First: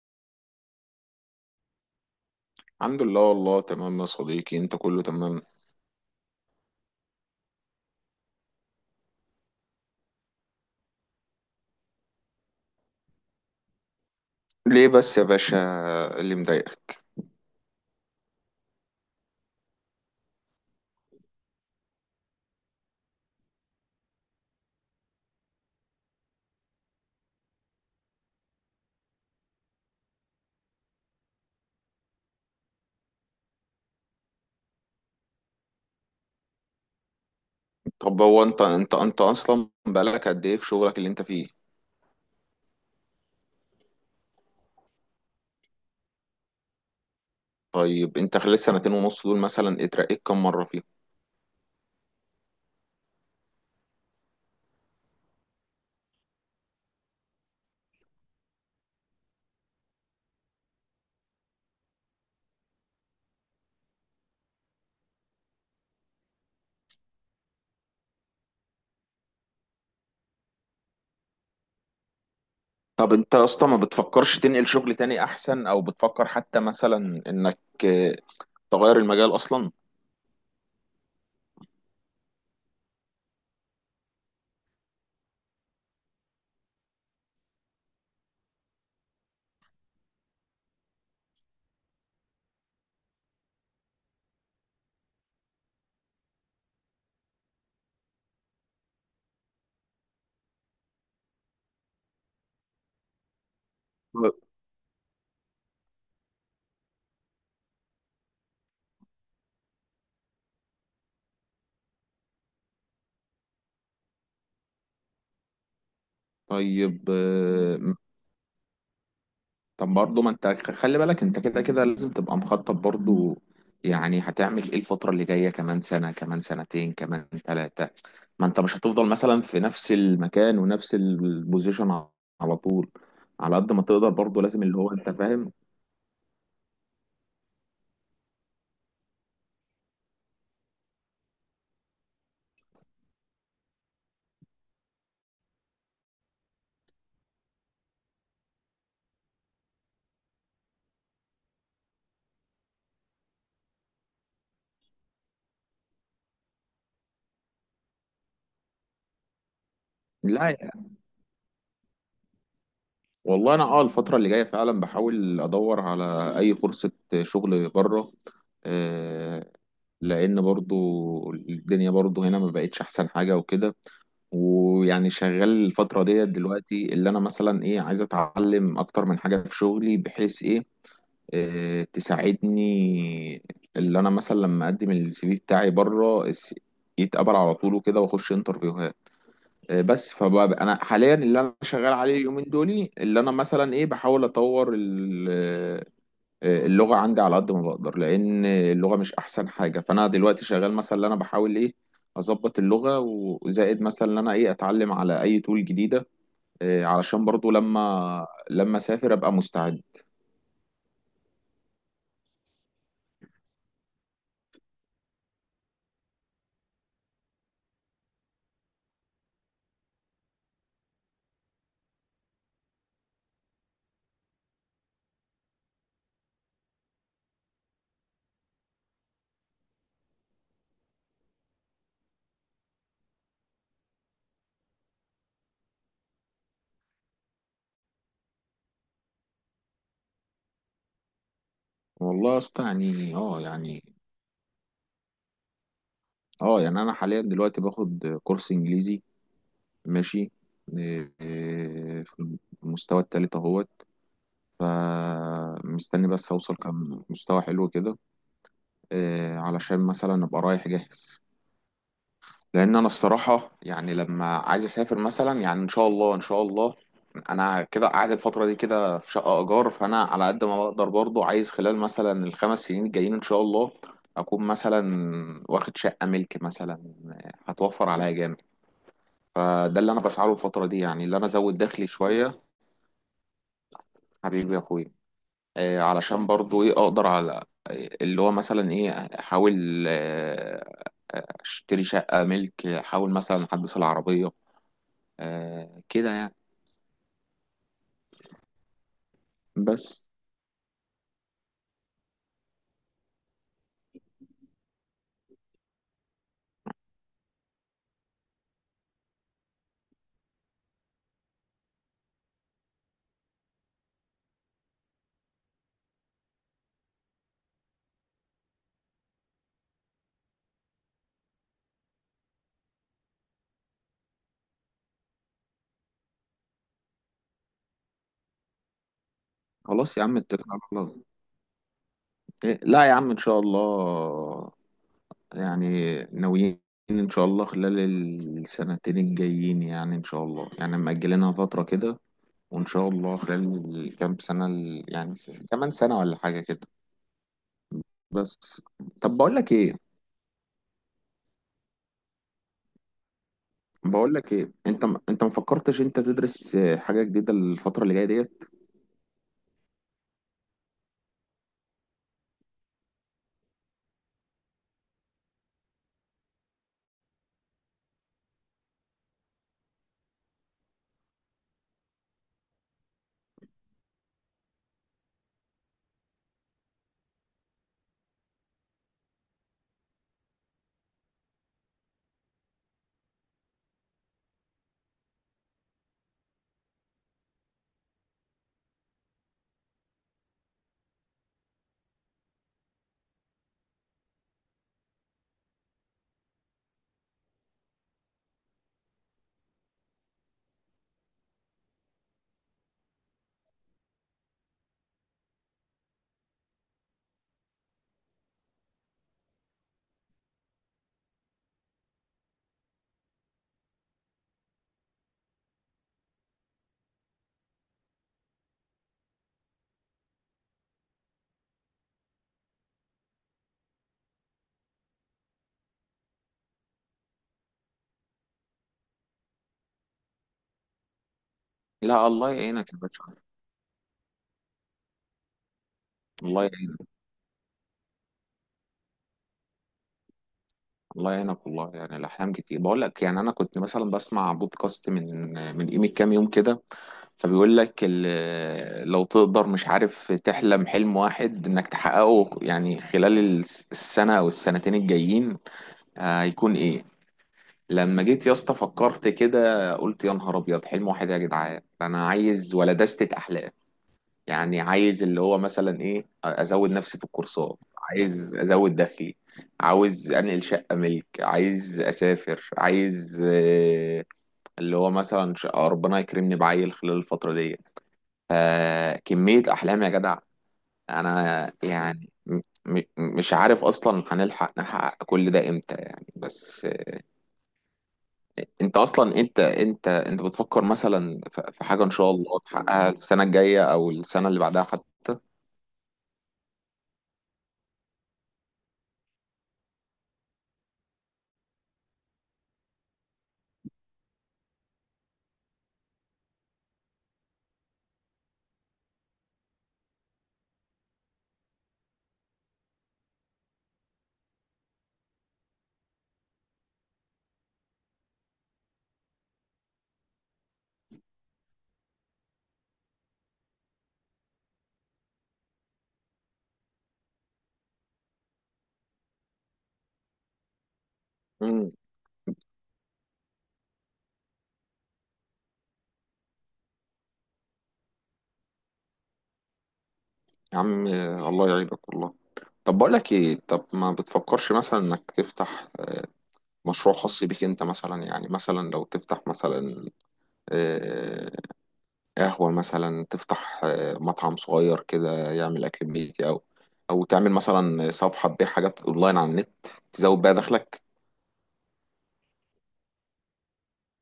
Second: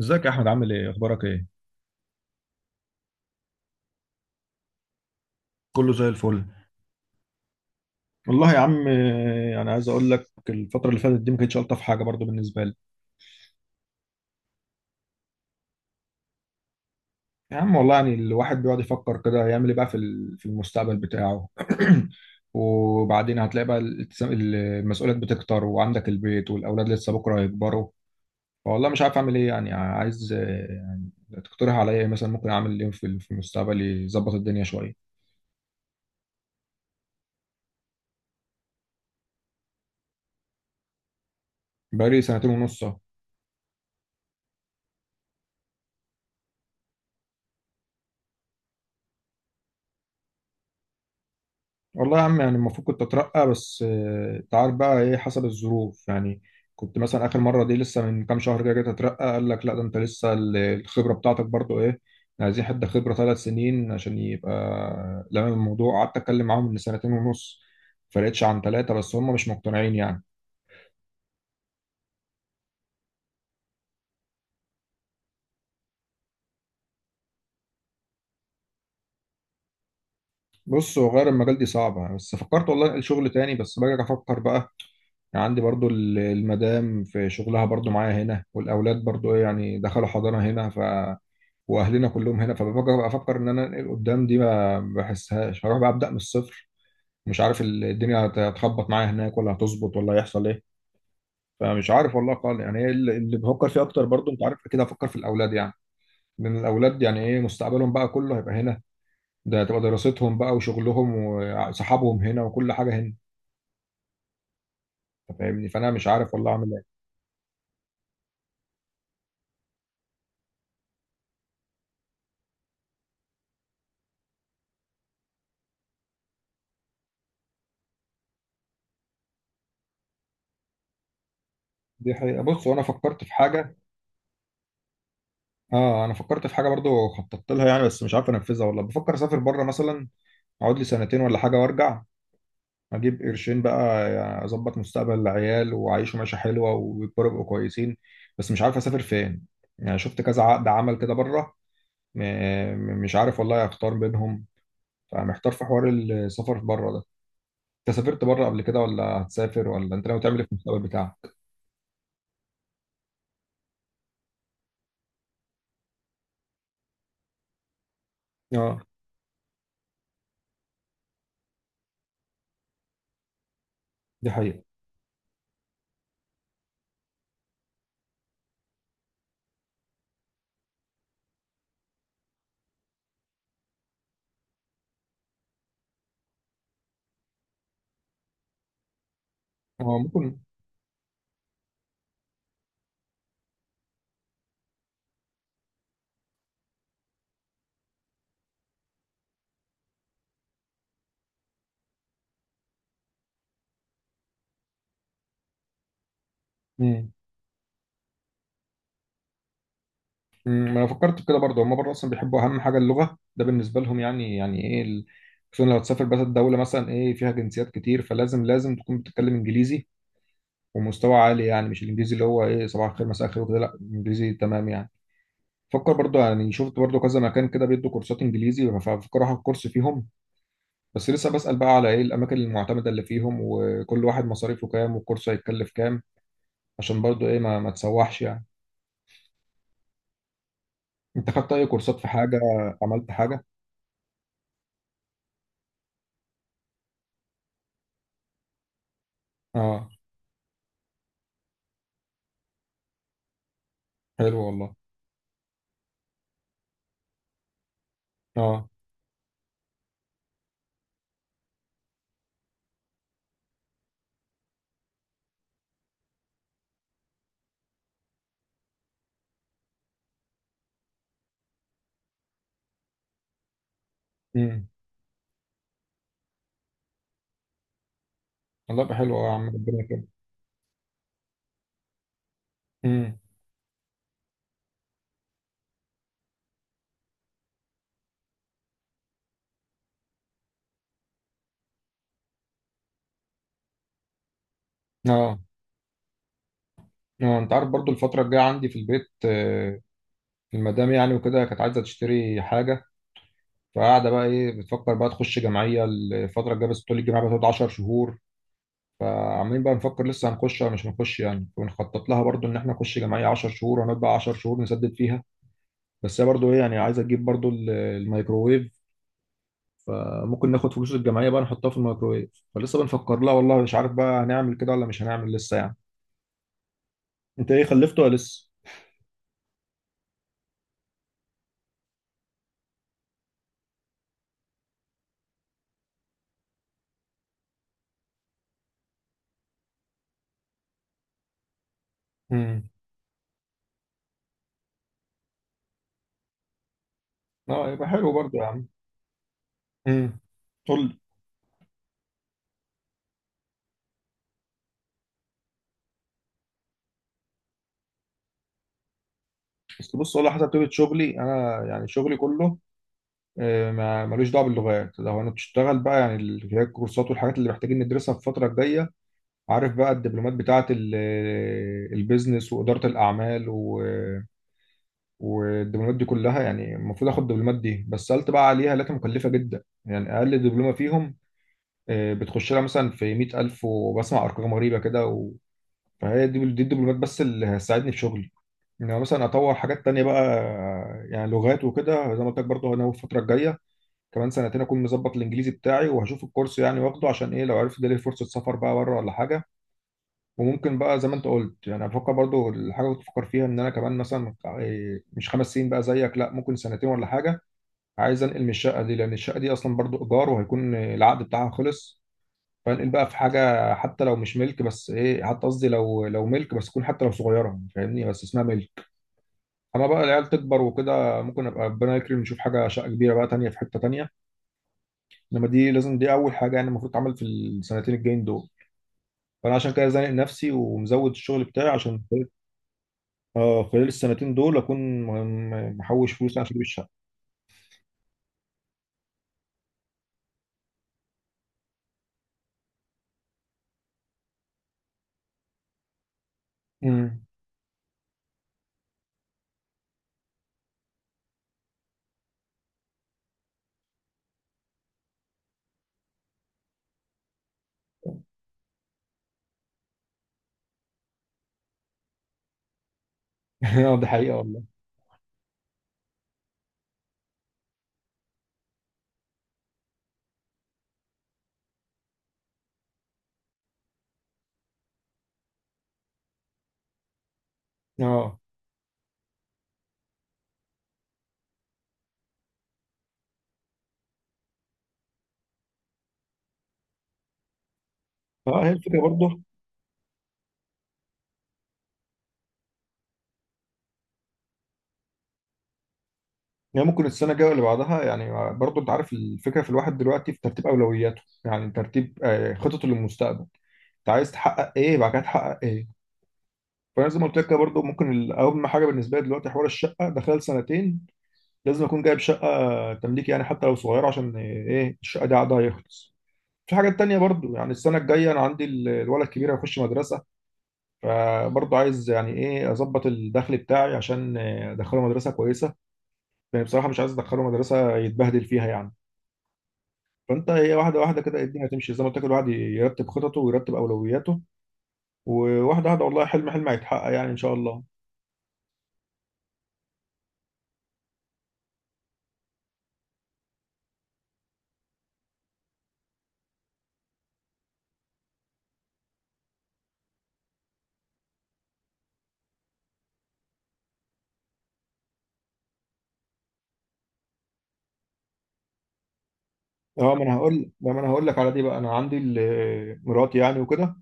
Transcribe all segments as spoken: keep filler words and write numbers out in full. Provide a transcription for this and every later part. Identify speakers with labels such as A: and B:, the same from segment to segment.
A: ازيك يا احمد؟ عامل ايه؟ اخبارك ايه؟
B: الحمد لله، والله تمام يا صديقي، انت كله تمام؟
A: كله زي الفل. والله يا عم آه، انا عايز اقول لك الفتره اللي فاتت دي ما كانتش الطف حاجه برضو بالنسبه لي.
B: ليه بس يا باشا؟ اللي مضايقك؟
A: يا عم والله يعني الواحد بيقعد يفكر كده يعمل ايه بقى في ال- في المستقبل بتاعه. وبعدين هتلاقي بقى الالتزام المسؤوليات بتكتر، وعندك البيت والاولاد لسه بكره هيكبروا. فوالله مش عارف اعمل ايه، يعني عايز آه، يعني تقترح عليا إيه؟ مثلا ممكن اعمل ايه في في المستقبل يظبط الدنيا شويه؟
B: طب هو انت انت انت اصلا بقالك قد ايه في شغلك اللي انت فيه؟
A: بقالي سنتين ونص.
B: طيب انت خلال السنتين ونص دول مثلا اترقيت كم مرة فيهم؟
A: والله يا عم يعني المفروض كنت اترقى بس آه، انت عارف بقى ايه، حسب الظروف يعني. كنت مثلا اخر مره دي لسه من كام شهر كده جيت اترقى، قال لك لا ده انت لسه ال- الخبره بتاعتك برضو ايه يعني، عايزين حد خبره ثلاث سنين عشان يبقى لمم الموضوع. قعدت اتكلم معاهم من سنتين ونص، فرقتش عن تلاتة بس هم مش مقتنعين يعني.
B: طب انت اصلا ما بتفكرش تنقل شغل تاني احسن، او بتفكر حتى مثلا انك اه، تغير المجال اصلا؟
A: بص، هو غير المجال دي صعبه، بس فكرت والله انقل شغل تاني، بس باجي افكر بقى. يعني عندي برضو ال- المدام في شغلها برضو معايا هنا، والاولاد برضو ايه يعني دخلوا حضانه هنا، واهلنا كلهم هنا. فبفكر افكر ان انا انقل قدام، دي ما بحسهاش. هروح بقى ابدا من الصفر؟ مش عارف ال- الدنيا هت- هتخبط معايا هناك ولا هتظبط، ولا هيحصل ايه. فمش عارف والله خالص يعني إيه اللي اللي بفكر فيه اكتر، برضو انت عارف كده، افكر في الاولاد يعني. لان الاولاد يعني ايه مستقبلهم بقى كله هيبقى هنا، ده هتبقى دراستهم بقى وشغلهم وصحابهم هنا وكل حاجه هنا. أنت فاهمني، فانا مش عارف والله اعمل ايه.
B: طيب آه، طب برضه، ما انت خلي بالك، انت كده كده لازم تبقى مخطط برضه. يعني هتعمل ايه الفترة اللي جاية؟ كمان سنة، كمان سنتين، كمان ثلاثة. ما انت مش هتفضل مثلا في نفس المكان ونفس البوزيشن.
A: دي حقيقة،
B: على
A: بص وانا
B: طول،
A: فكرت في
B: على قد
A: حاجه.
B: ما تقدر برضه لازم، اللي هو انت فاهم.
A: اه انا فكرت في حاجه برضو خططت لها يعني، بس مش عارف انفذها والله. بفكر اسافر بره مثلا، اقعد لي سنتين ولا حاجه وارجع، اجيب قرشين بقى يعني، اظبط مستقبل العيال وعيشوا معيشه حلوه ويكبروا يبقوا كويسين. بس مش عارف اسافر فين. يعني شفت كذا عقد عمل كده بره، م- م- مش عارف والله اختار بينهم. فمحتار في حوار السفر بره ده. انت سافرت بره قبل كده، ولا هتسافر، ولا انت ناوي تعمل ايه
B: لا
A: في المستقبل
B: يا-
A: بتاعك؟
B: والله انا اه الفترة اللي جاية فعلا بحاول ادور على اي فرصة شغل بره.
A: اه
B: آه، لان برضه الدنيا برضه هنا ما بقتش احسن حاجة وكده.
A: دي حقيقه.
B: ويعني شغال الفترة ديت دلوقتي، اللي أنا مثلا إيه عايز أتعلم أكتر من حاجة في شغلي، بحيث إيه آه، تساعدني. اللي أنا مثلا لما أقدم السي في بتاعي بره الس- يتقبل على طول وكده، وأخش انترفيوهات. آه،
A: اه
B: بس
A: ممكن.
B: فبقى أنا حاليا اللي أنا شغال عليه اليومين دول، اللي أنا مثلا إيه بحاول أطور آه، اللغة عندي على قد ما بقدر، لأن اللغة مش أحسن حاجة. فأنا دلوقتي شغال مثلا، اللي أنا بحاول إيه أظبط اللغة. وزائد مثلا إن أنا إيه أتعلم على أي تول جديدة، إيه،
A: امم.
B: علشان برضو لما لما أسافر أبقى مستعد.
A: أمم، انا فكرت في كده برضه. هم بره اصلا بيحبوا اهم حاجه اللغه ده بالنسبه لهم يعني، يعني ايه ال- خصوصا لو هتسافر. بس الدوله مثلا ايه فيها جنسيات كتير، فلازم لازم تكون بتتكلم انجليزي ومستوى عالي يعني. مش الانجليزي اللي هو ايه صباح الخير مساء الخير وكده، لا انجليزي تمام يعني. فكر برضو يعني شفت برضو كذا مكان كده بيدوا كورسات انجليزي، ففكر اخد كورس فيهم. بس لسه بسأل بقى على ايه الاماكن المعتمدة اللي فيهم، وكل واحد مصاريفه كام، والكورس هيتكلف كام، عشان برضو ايه ما, ما تسوحش يعني. انت خدت اي كورسات في
B: والله يا
A: حاجة؟
B: اسطى،
A: عملت
B: يعني. أه
A: حاجة؟
B: يعني أه يعني أنا حاليا دلوقتي باخد كورس إنجليزي.
A: اه
B: ماشي. إيه، إيه، في المستوى التالت أهوت.
A: حلو والله.
B: فمستني بس أوصل كم مستوى حلو كده.
A: اه.
B: إيه، علشان مثلا أبقى رايح جاهز. لان انا الصراحه يعني لما عايز اسافر مثلا، يعني ان شاء الله ان شاء الله. انا كده قاعد الفتره دي كده في شقه ايجار، فانا على قد ما بقدر برضو عايز خلال مثلا الخمس سنين الجايين ان شاء الله اكون
A: امم.
B: مثلا واخد شقه ملك مثلا، هتوفر عليا جامد.
A: والله يبقى حلو أوي يا عم،
B: فده
A: ربنا
B: اللي انا
A: يكرمك.
B: بسعى له الفتره دي، يعني اللي انا ازود دخلي شويه،
A: امم.
B: حبيبي يا اخويا. آه، علشان برضو ايه اقدر على اللي هو مثلا ايه احاول آه، اشتري شقه ملك، احاول مثلا احدث العربيه.
A: اه.
B: آه كده يعني.
A: اه انت عارف برضو الفترة الجاية عندي في البيت آه،
B: بس.
A: المدام يعني وكده كانت عايزة تشتري حاجة. فقاعده بقى ايه بتفكر بقى تخش جمعيه الفتره الجايه، بس طول الجامعه بتقعد 10 شهور. فعمالين بقى نفكر لسه هنخش ولا مش هنخش يعني، وبنخطط لها برضو ان احنا نخش جمعيه 10 شهور وهنقعد بقى 10 شهور نسدد فيها. بس هي برضو ايه يعني عايزه تجيب برضو ال- الميكروويف، فممكن ناخد فلوس الجمعيه بقى نحطها في الميكروويف. فلسه بنفكر لها والله، مش عارف بقى هنعمل كده ولا مش هنعمل لسه يعني. انت ايه خلفت ولا لسه؟
B: خلاص يا عم، اتكل على الله. إيه، لا يا عم، ان شاء الله. يعني ناويين ان شاء الله خلال السنتين الجايين، يعني ان شاء الله، يعني مأجلينها فترة كده. وان
A: امم.
B: شاء الله خلال الكام سنة ال- يعني س- كمان سنة ولا حاجة كده.
A: اه يبقى حلو برضو يا
B: بس.
A: عم.
B: طب بقول لك ايه.
A: امم. قول لي.
B: بقول لك ايه انت م- انت ما فكرتش انت تدرس آه، حاجة جديدة الفترة اللي جاية ديت؟
A: بس بص والله حسب طبيعه شغلي انا، يعني شغلي كله آه، ما- ملوش دعوه باللغات. لو هنشتغل بقى يعني ال- هي الكورسات والحاجات اللي محتاجين ندرسها في الفتره الجايه، عارف بقى الدبلومات بتاعه ال- البيزنس واداره الاعمال و- والدبلومات دي كلها يعني. المفروض اخد الدبلومات دي، بس سالت بقى عليها لقيتها مكلفه جدا يعني. اقل دبلومه فيهم آه، بتخش لها مثلا في مائة ألف، وبسمع ارقام غريبه كده و... فهي دي دي الدبلومات بس اللي هتساعدني في شغلي. انما مثلا اطور حاجات تانية بقى آه، يعني لغات وكده. زي ما قلت لك برضه هناوي الفتره الجايه كمان سنتين اكون مظبط الانجليزي بتاعي، وهشوف الكورس يعني واخده عشان ايه، لو عرفت ده ليه فرصه سفر بقى بره ولا حاجه. وممكن بقى زي ما انت قلت يعني بفكر برضو الحاجه اللي كنت بفكر فيها ان انا كمان مثلا إيه، مش خمس سنين بقى زيك، لا ممكن سنتين ولا حاجه. عايز انقل من الشقه دي، لان الشقه دي اصلا برضو ايجار وهيكون العقد بتاعها خلص. فانقل بقى في حاجه حتى لو مش ملك، بس ايه حتى قصدي لو لو ملك، بس تكون حتى لو صغيره فاهمني، بس اسمها ملك. اما بقى العيال تكبر وكده ممكن ابقى ربنا يكرم نشوف حاجه شقه كبيره بقى تانيه في حته تانيه. انما دي لازم دي اول حاجه يعني المفروض تعمل في السنتين الجايين دول. فانا عشان كده زانق نفسي ومزود الشغل بتاعي عشان
B: لا
A: خلال-
B: الله يعينك يا باشا.
A: اه خلال السنتين دول اكون م- م- محوش فلوس عشان
B: الله.
A: اجيب الشقه.
B: الله يعينك، والله يعني الاحلام كتير. بقول لك يعني انا كنت مثلا بسمع بودكاست من من قيمه كام يوم كده.
A: امم.
B: فبيقول لك ال- لو تقدر، مش عارف، تحلم حلم واحد انك تحققه يعني خلال الس- السنه او السنتين الجايين آه، هيكون ايه. لما جيت يا اسطى فكرت كده، قلت يا نهار ابيض، حلم واحد إيه يا جدعان؟ انا عايز ولا دستة احلام.
A: اه دي حقيقه
B: يعني
A: والله.
B: عايز اللي هو مثلا ايه ازود نفسي في الكورسات، عايز ازود دخلي، عاوز انقل شقة ملك، عايز اسافر، عايز آه، اللي هو مثلا ش- ربنا يكرمني بعيل خلال الفترة دي.
A: اه.
B: فكمية احلام يا جدع. انا يعني م- م- مش عارف اصلا هنلحق نحقق كل ده امتى يعني. بس
A: فهي
B: انت
A: الفكره
B: اصلا
A: برضه،
B: انت انت انت بتفكر مثلا في في حاجة ان شاء الله تحققها السنة الجاية او السنة اللي بعدها حتى؟
A: يعني ممكن السنه الجايه اللي بعدها يعني. برضه انت عارف الفكره في الواحد دلوقتي في ترتيب اولوياته، يعني ترتيب آه، خططه للمستقبل. انت عايز تحقق ايه بعد كده تحقق ايه. فانا زي ما قلت لك كده برضه ممكن ال- اهم حاجه بالنسبه لي دلوقتي حوار الشقه ده، خلال سنتين لازم اكون جايب شقه تمليك يعني حتى لو صغيره، عشان ايه الشقه دي عقدها يخلص. في حاجات تانية برضو يعني السنة الجاية أنا عندي ال- الولد الكبير هيخش مدرسة، فبرضو عايز يعني إيه أظبط الدخل بتاعي عشان أدخله مدرسة كويسة، لأن بصراحة مش عايز أدخله مدرسة يتبهدل فيها يعني. فأنت هي واحدة واحدة كده الدنيا هتمشي، زي ما قلت لك الواحد يرتب خططه ويرتب أولوياته، وواحدة واحدة والله حلم حلم هيتحقق يعني إن شاء الله.
B: يا عم الله يعيبك والله. طب بقول لك ايه، طب ما بتفكرش مثلا انك تفتح مشروع خاص بيك انت مثلا؟ يعني مثلا لو تفتح مثلا آه، قهوة، مثلا تفتح آه، مطعم صغير كده يعمل اكل بيتي، او او تعمل مثلا صفحة تبيع حاجات اونلاين على النت،
A: اه، ما
B: تزود بيها
A: انا هقول
B: دخلك.
A: ما انا هقول لك على دي بقى. انا عندي ال- مراتي يعني وكده،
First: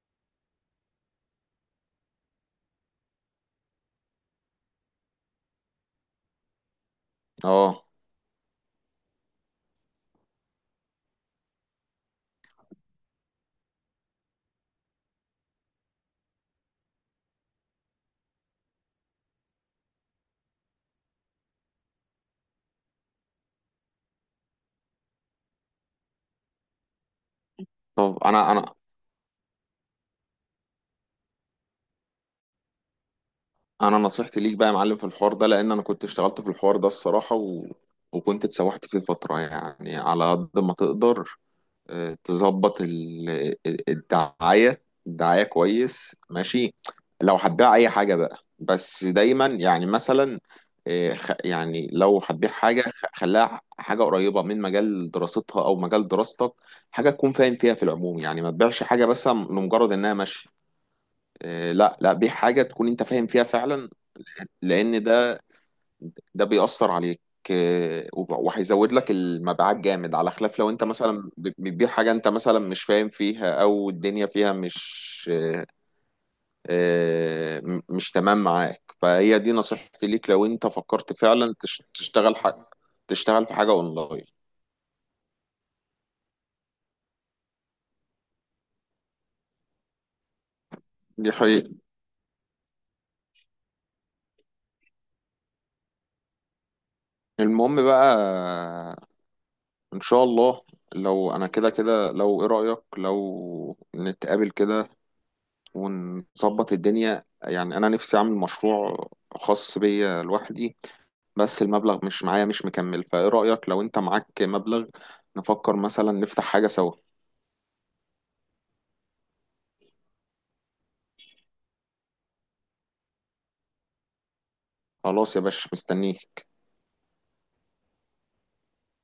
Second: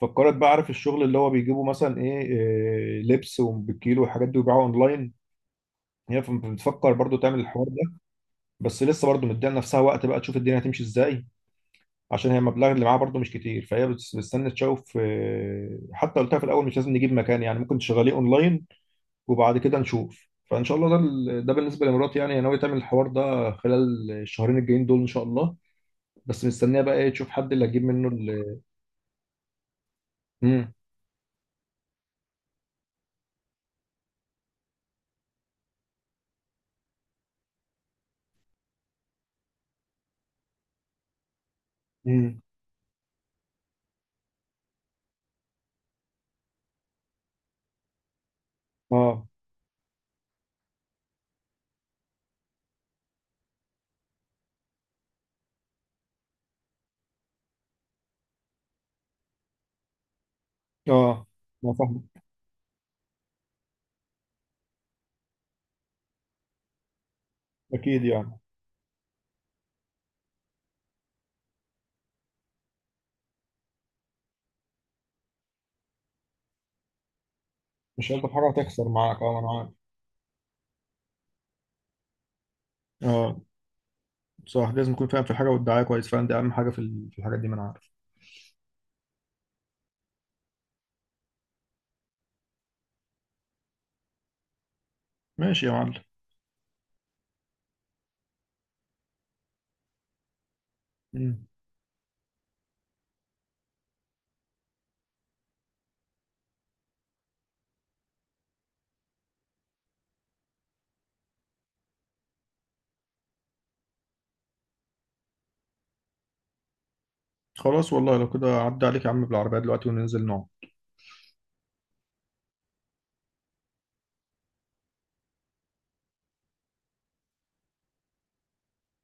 A: فكرت بقى عارف الشغل اللي هو بيجيبه مثلا ايه إيه، لبس وبالكيلو والحاجات دي ويبيعوها اونلاين. هي ف- بتفكر برضو تعمل الحوار
B: اه.
A: ده، بس لسه برضو مديها لنفسها وقت بقى تشوف الدنيا هتمشي ازاي، عشان هي المبلغ اللي معاها برضو مش كتير. فهي بتس- بتستنى تشوف آه، حتى قلتها في الاول مش لازم نجيب مكان يعني، ممكن تشغليه اونلاين وبعد كده نشوف. فان شاء الله ده ال- ده بالنسبه لمراتي يعني، هي ناويه تعمل الحوار ده خلال الشهرين الجايين دول ان شاء الله، بس مستنيه بقى ايه تشوف حد اللي هتجيب منه
B: طب انا،
A: ال.
B: انا
A: امم.
B: انا نصيحتي ليك بقى يا معلم في الحوار ده، لان انا كنت اشتغلت في الحوار ده الصراحة، و... وكنت اتسوحت فيه فترة. يعني على قد ما تقدر آه،
A: امم.
B: تظبط ال- الدعاية. الدعاية كويس، ماشي. لو هتبيع أي حاجة بقى، بس
A: اه.
B: دايما يعني مثلا آه، خ- يعني لو هتبيع حاجة، خ- خليها حاجة قريبة من مجال دراستها أو مجال دراستك. حاجة تكون فاهم فيها في العموم، يعني ما تبيعش حاجة بس لمجرد إنها ماشية.
A: اه
B: آه،
A: ما
B: لا
A: فاهم.
B: لا، بيع حاجة تكون أنت فاهم فيها فعلا. لأن ده، ده بيأثر عليك
A: اكيد
B: آه، وب-
A: يعني،
B: وهيزود لك المبيعات جامد، على خلاف لو انت مثلا ب- بتبيع حاجة انت مثلا مش فاهم فيها، او الدنيا فيها مش آه، آه، م-
A: مش
B: مش
A: ألطف
B: تمام
A: حاجة
B: معاك.
A: هتخسر معاك، أه
B: فهي
A: أنا
B: دي
A: عارف.
B: نصيحتي ليك لو انت فكرت فعلا تش- تشتغل حاجة،
A: أه
B: تشتغل في حاجة اونلاين.
A: صح، لازم يكون فاهم في الحاجة والدعاية كويس، فاهم دي أهم حاجة في ال- في الحاجات دي، ما أنا عارف.
B: دي حقيقة.
A: ماشي يا معلم.
B: المهم بقى، ان شاء الله لو
A: مم.
B: انا كده كده، لو ايه رأيك لو نتقابل كده ونظبط الدنيا؟ يعني انا نفسي اعمل مشروع خاص بيا لوحدي، بس المبلغ مش معايا، مش مكمل، فايه رأيك لو انت معاك مبلغ نفكر مثلا نفتح حاجة سوا؟
A: خلاص والله، لو كده عدى عليك يا عم بالعربية دلوقتي وننزل نقعد.
B: خلاص يا باشا، مستنيك.